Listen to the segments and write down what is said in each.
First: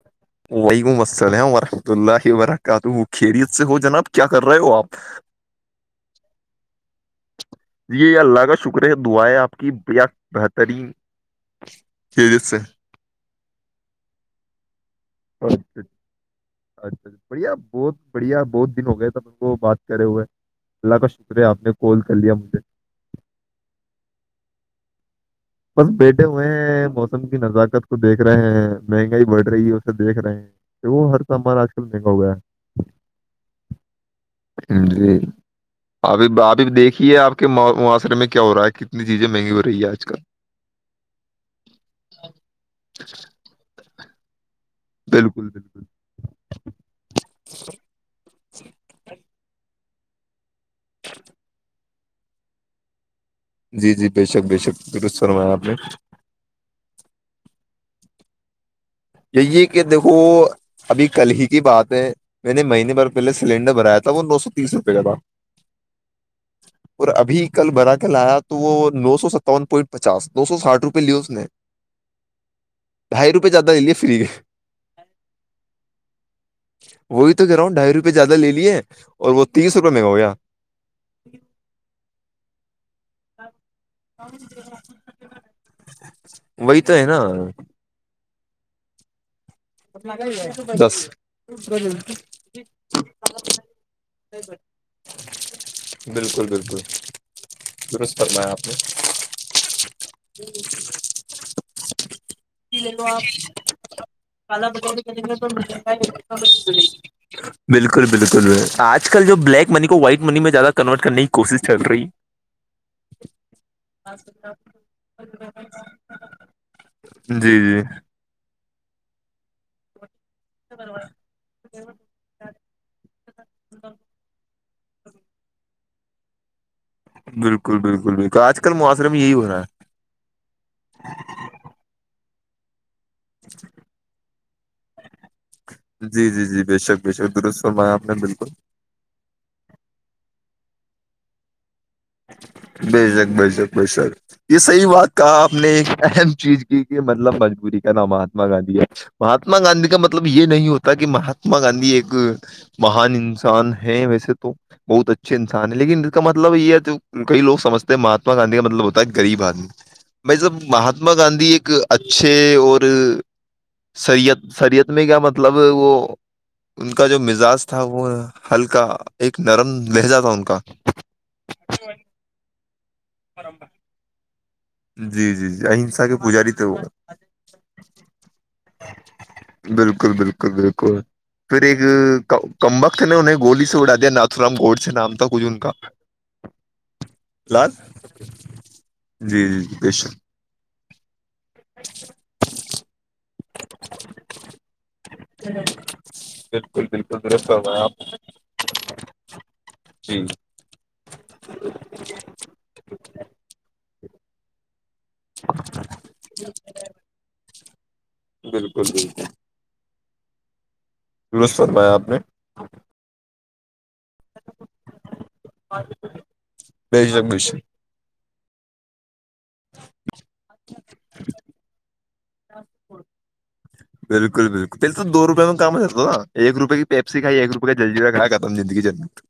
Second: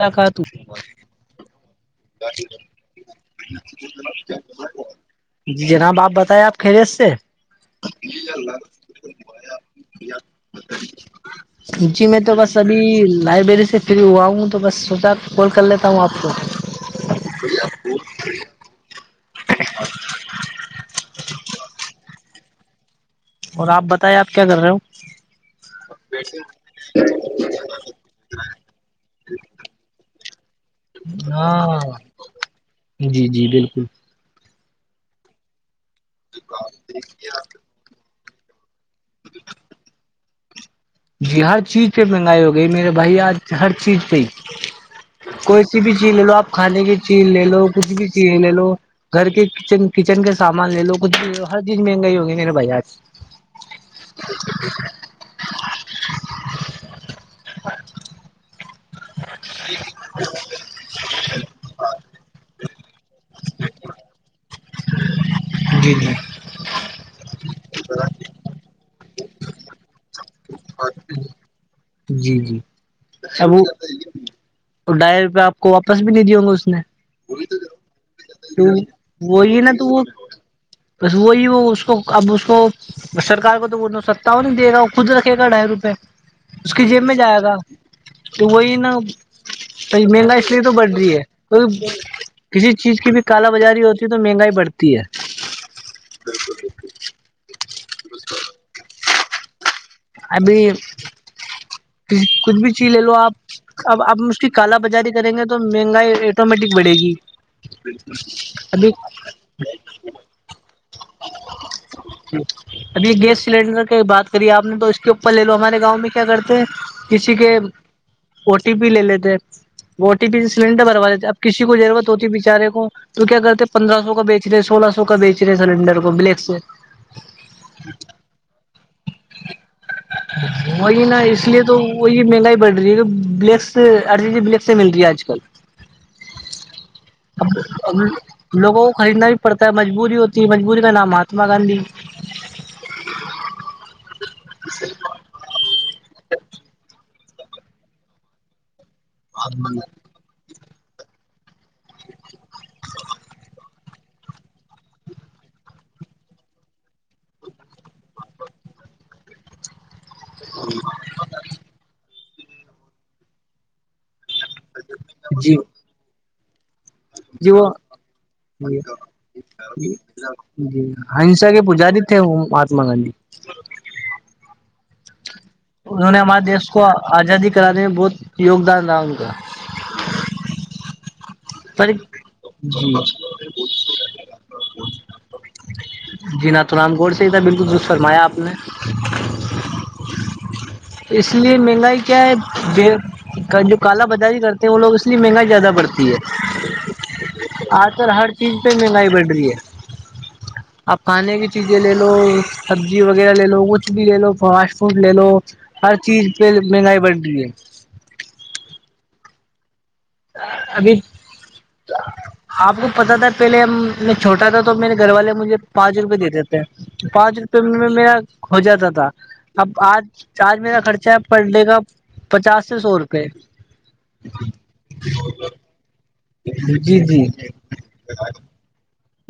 ملاقاتوں وعلیکم السلام ورحمت اللہ وبرکاتہ وہ خیریت سے ہو جناب کیا کر رہے ہو آپ جی جناب آپ بتائیں آپ خیریت سے جی اللہ کا شکر ہے دعائیں آپ کی بہترین اچی میں تو خیریت بس سے ابھی لائبریری سے فری ہوا ہوں تو بس ستاا کال اچھا کر لیتا ہوں آپ کو اچھا اچھا، بڑھیا بہت بڑھیا بہت دن ہو گئے تب ان کو بات کرے ہوئے اللہ کا شکریہ آپ نے کال کر لیا مجھے اور آپ بتائییں آپ کیا کر رہے ہو بس بیٹھے ہوئے ہیں موسم کی نزاکت کو دیکھ رہے ہیں مہنگائی بڑھ رہی ہے اسے دیکھ رہے ہیں وہ ہر ہو کا ہمارا آج کل مہنگا ہوا ہے ج جی بالکل جی ابھی ابھی دیکھیے آپ کے معاشرے میں کیا ہو رہا ہے کتنی چیزیں مہنگی ہو رہی ہے آج کل جی ہر چیز پہ مہنگائی ہو گئی میرے بھائی آج ہر چیز پہ ہی بالکل کوئی بالکل سی بھی چیز لے لو آپ کھانے کی چیز لے لو کچھ بھی چیز لے لو گھر کے کچن کچن کے سامان لے لو ک ہر چیز مہنگائی ہوگی نہیںیرا بھائی آ جی جی بے شک بے شک درست فرمایا آپ نے جی کہ دیکھو ابھی کل ہی کی بات ہے میں نے مہینے بھر پہلے سلینڈر بھریا تھا وہ نو سو تیس روپئے کا تھا جی جی اور ابھی کل برا کل آیا تو وہ نو سو ستاون پوائنٹ پچاس دو سو ساٹھ روپئے لے اس نے جی جی سب فریح ہے تو ڈھائی روپئے آپ کو واپس بھی نہیں دیا ہ گا اس نے وہی تو کہہا ہوں ڈھائی روپئے زیاد لے تو لیے اور وہ وہی نا تیس تو روپئے وہ منگا ہو گیا بس وہی وہ اس کو اب اس کو سرک کو تو وہ ن ستا ہو نہیں دے گا خود رکھے گا ڈھائی روپئے اس وہی کی تو جیب ہے میں نا جایا گا تو وہی نا میلا اس لیے تو بڑھ دس رہی ہے کو کسی چیز کی بھی کال بازاری ہوتی ہے تو مہنگائی بڑھتی ہے بالکل بالکل درست فرمایا آپ نے ابھی کچھ بھی چیز لے لو آپ اب آپ اس کی کال بازاری کریں گے تو مہنگائی آٹومیٹک بڑھے گی بالکل بالکل ابھی آج کل جو بلیک منی کو وائٹ منی میں زیادہ کنورٹ کرنے کی کوشش چل رہی ہے ابھی یہ گیس سلینڈر کی بات کری آپ نے تو اس کے اپر لے لو ہمارے گاؤں میں کیا کرتے کسی کے جی جی او ٹی پی لے لیتے او ٹی پی سےی سلینڈر بھروا دیتے اب کسی کو ضرورت ہوتی ہے بےچارے کو تو کیا کرتے ہیں پندرہ سو کا بیچ رہے سولہ سو کا بیچ رہے سلینڈر کو بلیک سے بالکل بالکل بالکل آج کل معاشرے میں یہی ہو رہنا ہے وہی نا اس لیے تو وہی مہنگائی بڑھ رہی ہے بلیک سےر بلیک سے مل رہی ہے آج کل ہے جی جی جی بے شک بے شک درست ا فرمایا آپ نے بالکل لوگوں کو خریدنا بھی پڑتا ہے مجبوری ہوتی ہے مجبوری کا نام مہاتما گاندھی بے شک بےجک بے شک یہ صحیح بات کہ آپ نے ایک اہم چیز کی کہ م ب مجبوری کا نام مہاتا گاندھی ہے مہاتما گاندھی کا مطلب مطلب یہ نہیں ہوتا کہ مہاتما گاندھی ایک مہان انسان ہے ویسے تو بہت اچھے انسان ہیں لیکن اس کا مطلب یہ ہے کئی لوگ سمجتے ہیں مہاتما گاندھی کا مطلب ہوتا ہے گغریب آدمی میں جب مہاتما ماتما گاندھی ایک اچھے اور سریت سریعت میں کیا مطلب جی وہ ان کا جو مزاج تھا وہ ہلکا ایک نرم لہجہ تھا ان کا جی ہنسا کے پجاری تھے وہ مہاتما گاندھی پرب جی جی جی اہنسا انہوں کے نے ہمارے پجاری تھے دیش وہ کو آزادی کرانے میں بہت یوگدان رہا ان کا بالکل بالکل بالکل پھر ایک پر کمبک تھ نے انہیں گولی سے اڑا دیا ناتورام گوڈ سے نام تھا کچھ ان کا جی نات نام گور سے ہی تھا بالکل لال دست فرمایا آپ نے جی جی جی بے شک اس لیے مہنگائی کیا ہے جو کالا بجاری کرتا تو وہ لوگ اس لیے منگائی زیادہ بڑتی بالکل بالکل درست ہے فرمایا آپ آج کل ہر چیز پہ مہنگائی بڑھ رہی ہے جی آپ کھانے کی چیزیں لے لو سبزی وغیرہ لے لو کچھ بھی لے لو فاسٹ فوڈ لے لو ہر چیز پہ مہنگائی بڑھ رہی ہے بالکل بالکل ابھی درست فرمایا آپ نے آپ کو پتا تھا پہلے ہم میں چھوٹا تھا تو میرے گھر والے مجھے پانچ روپئے دے بے دیتےے شک پانچ بے روپئے شک میں میرا ہو جاتا تھا اب آج آج میرا خرچہ ہے پر ڈے کا پچاس سے سو روپے بالکل بالکل تول تو دو روپے میں کام ہی کرتا ایک روپئے کی جی پیپسی جی کھائی ایک روپئے کا جل جییرا کھا ختم زندگی جنجت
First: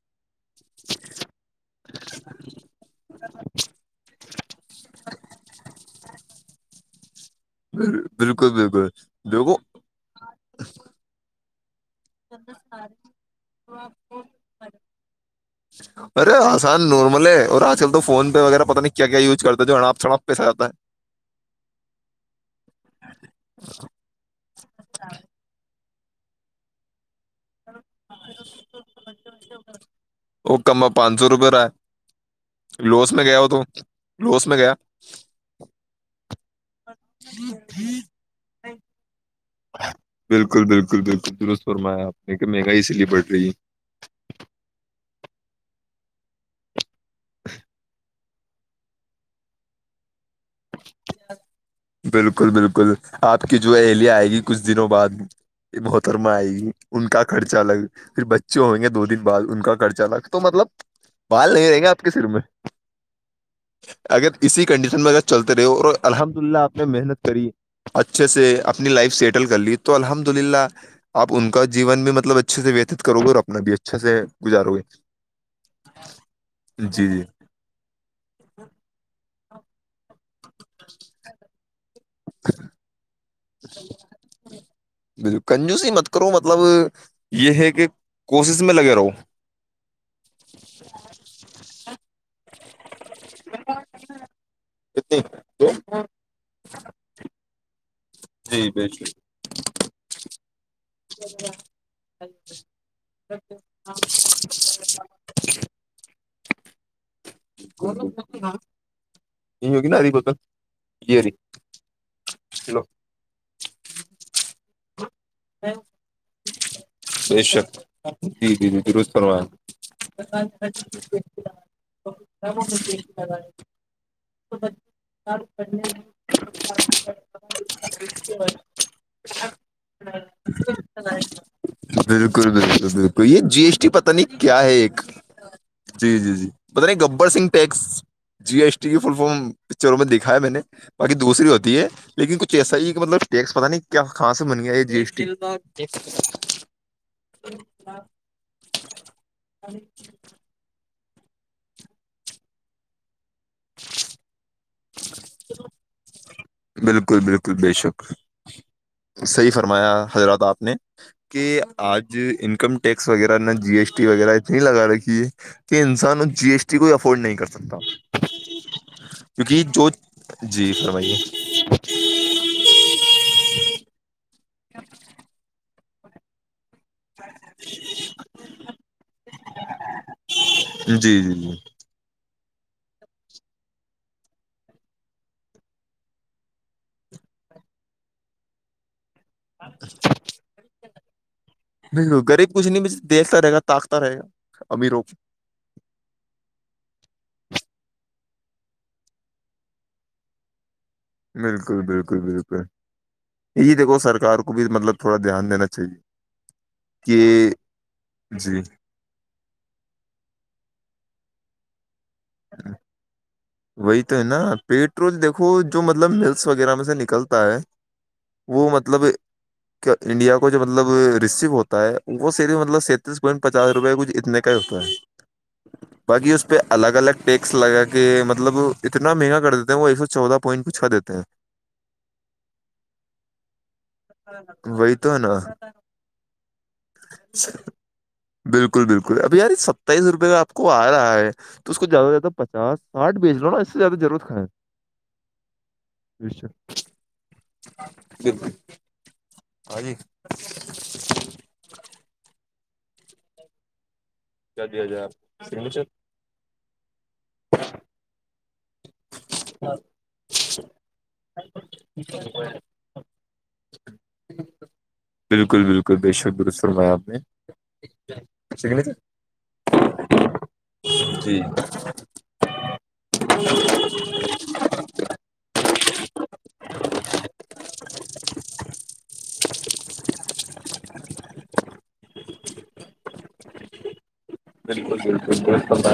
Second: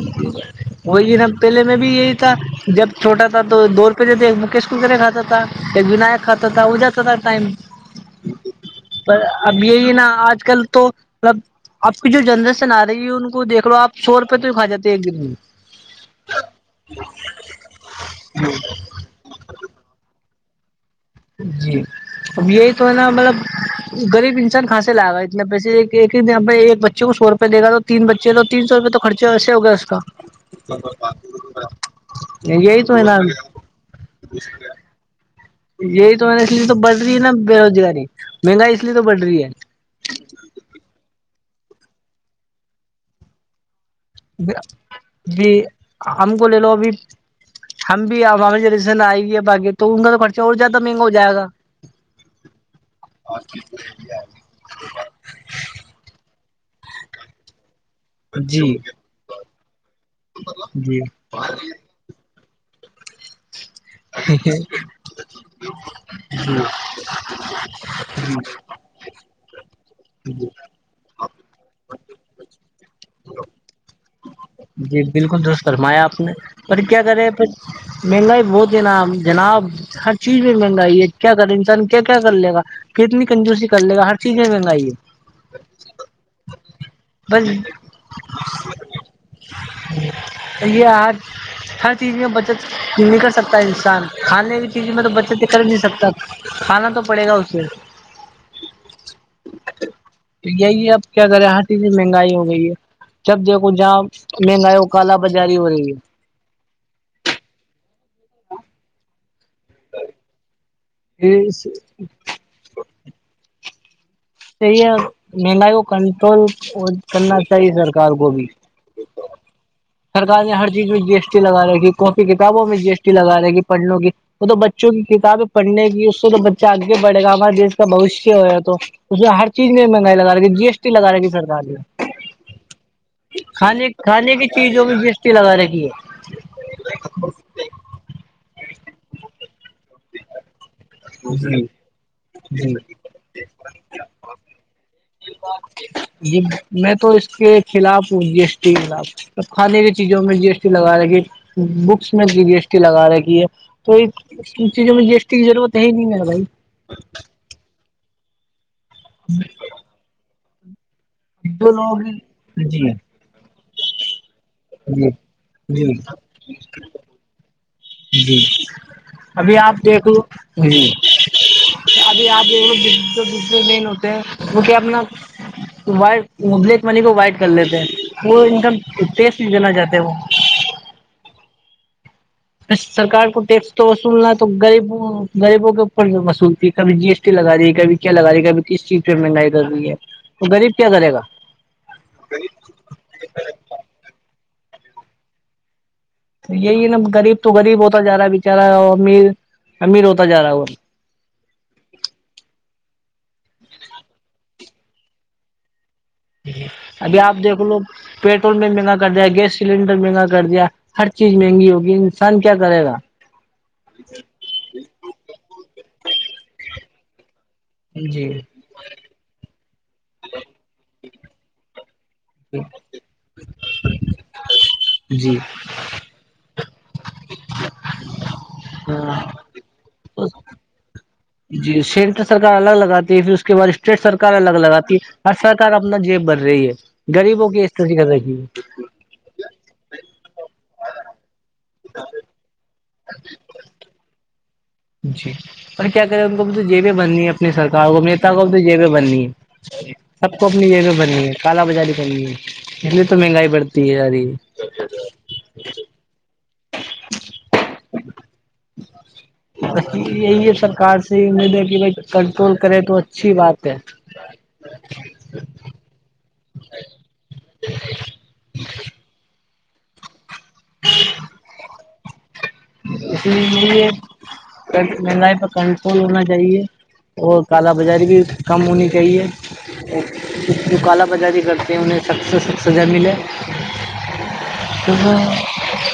وہی نا پہلے میں بھی یہی تھا جب چھوٹا تھا تو دو روپئے جو تھے مکیش کوکرے کھاتا تھا ایک ونایک خاتا تھا اجہ تو ہوتا ٹائم بالکل بالکل پر دیکھو اب یہی نا آج کل تو ملب آپ کی جو جنریشن آ رہی ہے ان کو دیکھ لو آپ سو روپے تو ہی کھا جے ایک دن میں ارے آسان نارمل ہے اور آج کل تو فون پہ وغیرہ پتا نہیں کیا یوز کرتا ہے جو ہڑپ سڑاپ پیسہ آتا ہے جی اب یہی تو ہے نا مطلب غریب انسان کھا سے لائے گا اتنے پیسے ایک ہی ایک بچے کو سو روپئے دے گا تو تین بچے تو تین سو روپئے تو خرچے ویسے ہو گیا اس کا وہ کم پانچ سو روپے رہا یہ یہیں تو ہے نا روس میں گ یہی توا اس لیے تو بڑھ رہی ہے نا بے روزگاری مہنگائی اس لیے تو بڑھ رہی ہے بالکل بالکل بالکل درست فرمایا اپنے کہ مہنگائی اسی لئے بڑ رہی ہے ج ہم کو لے لو ابھی ہم بھی آ بھی جس دن آئے گ ہے بای تو ان کا تو خرچہ اور زیادہ مہنگا ہو جائے گا ہے بالکل بالکل آپ کی جو اہلیہ آئے گی کچھ دنوں بعد یہ محترما آئے گی ان کا خرچہ الگ پھر بچے جی ہوں گے دو دن بعد ان کا خرچہ الگ تو مطلب جی بال نہیں رہیں گے کسی روم میں اگر اسی کنڈیشن میں اگر چلتے رہے اور الحمد للہ آپ نے محنت کری اچھے سے اپنی لائف سیٹل کر لی تو الحمد للہ آپ ان کا جیون بھی مطلب اچھے سے ویتت کرو گے اور اپنا بھی اچھے سے گزارو گے جی بالکل درست فرمایا آپ نے پر کیا جی جی کرے پھر مہنگائی بہت ہے نا جناب ہر چیز میں مہنگائی ہے کیا کرے انسان کیا کیا کر لے گا کتنی کنجورسی کر لے گا ہر چیز میں مہنگائی ہے بال کنجوسی مت کرو مطلب یہ ہے بس کہ کوشش میں لگے رہو یہ آج ہر چیز میں بچت کرنے کا ہے سکتا ہے انسان کھانے چیز میں تو کتنی بچے سے کر ہی دو نہیں سکتا کھانا تو پڑے گا اسے جی بالکل یہی اب کیا کرے ہر چیز مہنگائی ہو گئی ہے جب دیکھو جہاں مہنگائی کالا بازاری ہو رہی ہے [unintelligible] یہی ہوگی نا ہری بوتل ا یہ رہی [unintelligible] چلو چیے مہنگائی کو کنٹرول کرنا بے چاہیے شک سرکار کو بھی جی جی جی درست فرمایا سرکار نے ہر چیز میں جی ایس ٹی لگا رھی کاپی کتابوں میں جی ایس ٹی لگاے کیی پڑھنےوں کی وہ تو بچوں کی کتابیں پڑھنے کی اس سے تو بچہ آگے بڑے گا ہمارا دیس کا بھویشے ہو ہے تو اس میں ہر چیز میں مہنگائی لگاےی جی ایس ٹی لگا رہےی سرکار نے بالکل بالکل بالکل یہ جی ایس ٹی کھانے پتا کھانے نہیں کی کیا ہے چیزوں ایک میں جی ایس ٹی لگا رکھی ہے جی جی جی پتا نہیں گبر س ٹیکس جی ایس ٹی کی فل فارم پکچروں میں دیکھا ہے میں نے باقی دوسری ہوتی ہے لیکن کچھ ایسا ہی کہ مطلب ٹیکس پتا نہیں کیا خاص بن گیا یہ ج ایسٹی جی میں تو اس کے خلاف ہوں جی ایس ٹی کے خلاف کھانے کی چیزوں میں جی ایس ٹی لگا رہےھی بکس میں جی بیی ایس ٹی لگا رہیھی ہے تو چیزوں میں جی ایس ٹی کی ضرورت ہے ہی نہیں ہےا بھائی بالکل بالکل بے شک صحیح فرمایا حضرات آپ نے کہ جو لوگ آج انکم ٹیکس وغیرہ نہ جی ایس ٹی وغیرہ نہیں لگا رکھی ہے کہ انسان اس جی ایس ٹی کوئی افورڈ نہیں کر سکتا جی ابھی کیونکہ آپ جو دیکھ لو جی ‌ابھی آپ لین ہوتے ہیں وہ کیا اپناب بلیک منی کو وائٹ کر لیتے ہیں وہ ایک دم ٹیس لینا چاہتے ہیں وہ جی جی جی سرک کو ٹیکس تو وصولنا تو غبوں غریبوں کے اوپر وصولتی ہے کبھی جی ایس لگا رہی ہے کبھی کیا لگ رہی ہے کبھی کس چیز پہ مہنگائی کر رہی ہے تو غریب کیا کرے گا بالکل غریب کچھ نہیں دیکھتا رہے گا تاقتا رہے گا امیروں کو یہی ہے نا غریب تو غریب ہوتا جا رہا ہے بچارا امیر امیر ہوتا جا رہا ہے وہ بالکل بالکل بالکل یہی دیکو سرکار کو بھی مطلب تھوڑا دھیان دینا چاہیے ابھی آپ کہ دیکھ لو پیٹرول جی میں مہنگا کر دائے گیس سلینڈر مہنگا کر دیا ہر چیز مہنگی ہوگی انسان کیا کرے گا وہی تو ہے نا پیٹ روز دیکھو جو مطلب ملس وغیرہ میں سے نکلتا ہے جی وہ مطلب انڈیا کو جو مطلب رو ہوتا ہے وہ صف مطلب تیس پوائن پچاس روپئے کھ اتنے کا ہوتا ہے جی باقی اس پہ الگ الگ ٹیکس لگا کے مطلب اتنا ہاں مہنگا کر دیتے ہیں وہ ایک سو تو چودہ پ پوائنٹ کوھو دیتے ہیں جی سینٹر سرار الگ لگاتی ہے پھر اس کے بعد اسٹیٹ سرکار الگ ہیں لگاتی وہی ہے تو نا ہر سرکار اپنا جیب بن رہی ہے غریبوں کی استتی کر رکھی ہے ابھی یار ستتاائیس روپے کا آپ کو آ رہا ہے تو اس کو زیادہ سے زیادہ پچاس آٹھ بھیچوا اس سے زدہ ضرت خھیں جی اور کیا کرے ان کو بھی تو جیبیں بننی ہے اپنی سرکار کو نتا کو بھی تو جیبیں بننی ہاں ہے جی سب کو اپنی جگہ بنی ہے کالا بازاری بنی ہے پے تو مہنگائی بڑتی ہے ساری چدی ہزار سچر ب یہی ہے سرکار سے امید ہے کہ بھائی کنٹرول کرے تو اچھی بات ہے بالکل بالکل بے شکدرست فرمایاپ نے یکنے تھ جی اس لیے یہی ہے مہ پک ہونا چاہیے اور کالا بازاری بھی کم ہونی چاہیے جو کال بازاری کرتے ہیں انہیں س سزا ملے بالکل بالکل کیونکہ بالکل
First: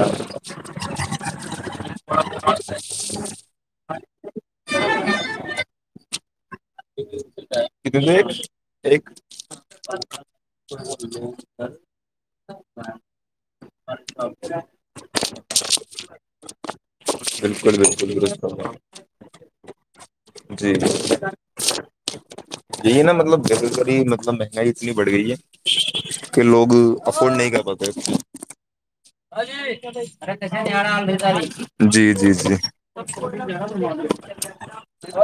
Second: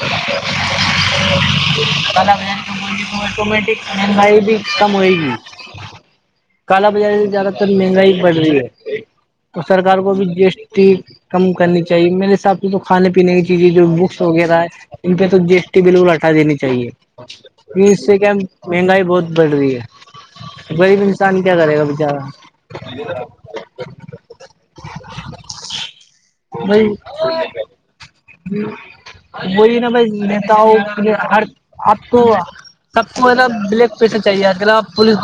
آٹومیٹک مہنگائی بھیتم ہوئی ہے کالا بازارے زیاد کتنے مہنگائی بڑھ رہی ہے ایک تو سرکار کو بھی جی ایس ٹی کم کرنی چاہیے میرے حساب سے یہ تو کھانے پینے کی چیزیں جو بکس وغیرہ ہے ان پہ تو جی ایس ٹی بالکل ہٹا دینی چاہیے بالکل اس بالکل سے کیا درست فرمایا مہنگائی بہت بڑھ رہی جی ہےب کیا کرے گا بچارا یہی نا مطلب گد گی مطلب مہنگائی اتنی بڑھ گئی ہے کہ لوگ بھائی افورڈ نہیں کر پاتے وہی نا بھائی ارے نیتاؤں کے ہر آ آپ جی کو جی جی سب کو مطلب بلیک پیسہ چاہیے آج کل آپ پولیس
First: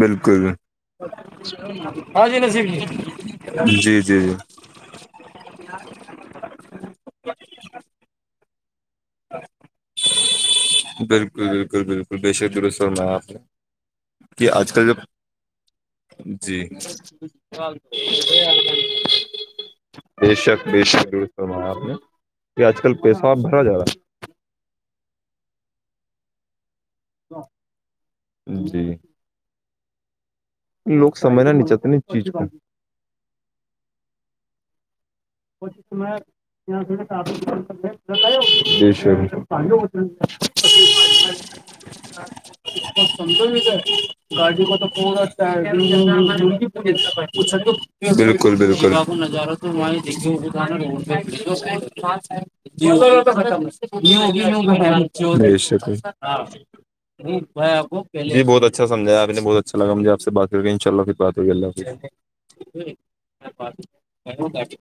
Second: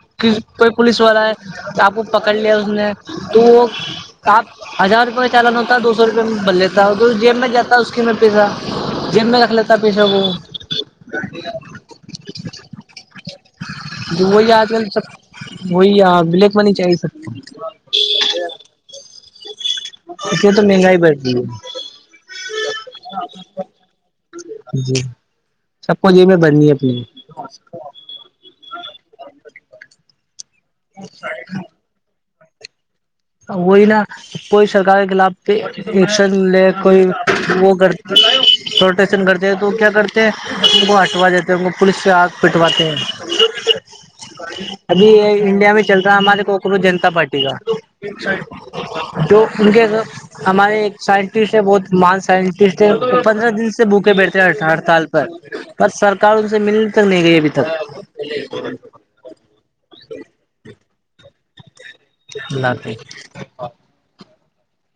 بالکل کوئی پولیس والا ہے تو آپ کو پکڑ لیا اس نے تو وہ جی جی جی آپ ہزار روپئے کا چالان ہوتا ہے دو سو روپے میں بھر لیتا ہے تو جیب میں جاتا ہے اس کے میں پیسہ دم میں رکھ لیتا پیشہ وہ بالکل بالکل بالکل بے شرت السور میںا آپ کہ آج کل جب وہی آ بلیک جی منی چاہیے سک [unintelligible] بے اس لیے شک تو بے مہنگائی شک بڑھ ر رہی کرما ہے آپ نے یہ آج کل پیسہ آپ بھرا جا رہا ہے جی سب کوجی میں بڑنی ہے اپنی جی لوگ سجھنا نہیں چاہتے اس چیز کو وہی نا کوئی سرکار کے خلاف پ ایکشن لے بے کوئی وہ کر شک پروٹشن کرتے ہیں تو کیا کرتے ان کو ہٹوا دیتے ہیں ان کو پولیس سے پٹواتے ہیں گاجی کو تو ابھی بہت اچھا انڈیا میں چل رہا ہے ہمارے کوکروچ جنتا پارٹی ہےوچھ کا [unintelligible] بالکل بالکل کر جو ان کے ہمارے ایک سائنٹسٹ ہے بہت مان سائنٹسٹ ہے پندرہ ختم دن سے بھوکے بیٹھتے ہیں ہڑتال پر گ [unintelligible] پر بیشک سرکار ان سے ملنے تک نہیں گئی ابھی تک جی بہت اچھا سمجھایا آپ نے بہت ا اچھا لگا آپ سے بات کر کےے انشاء اللہ پھر بات ہوگی اللہ حف اللہ حافظ برابر [unintelligible]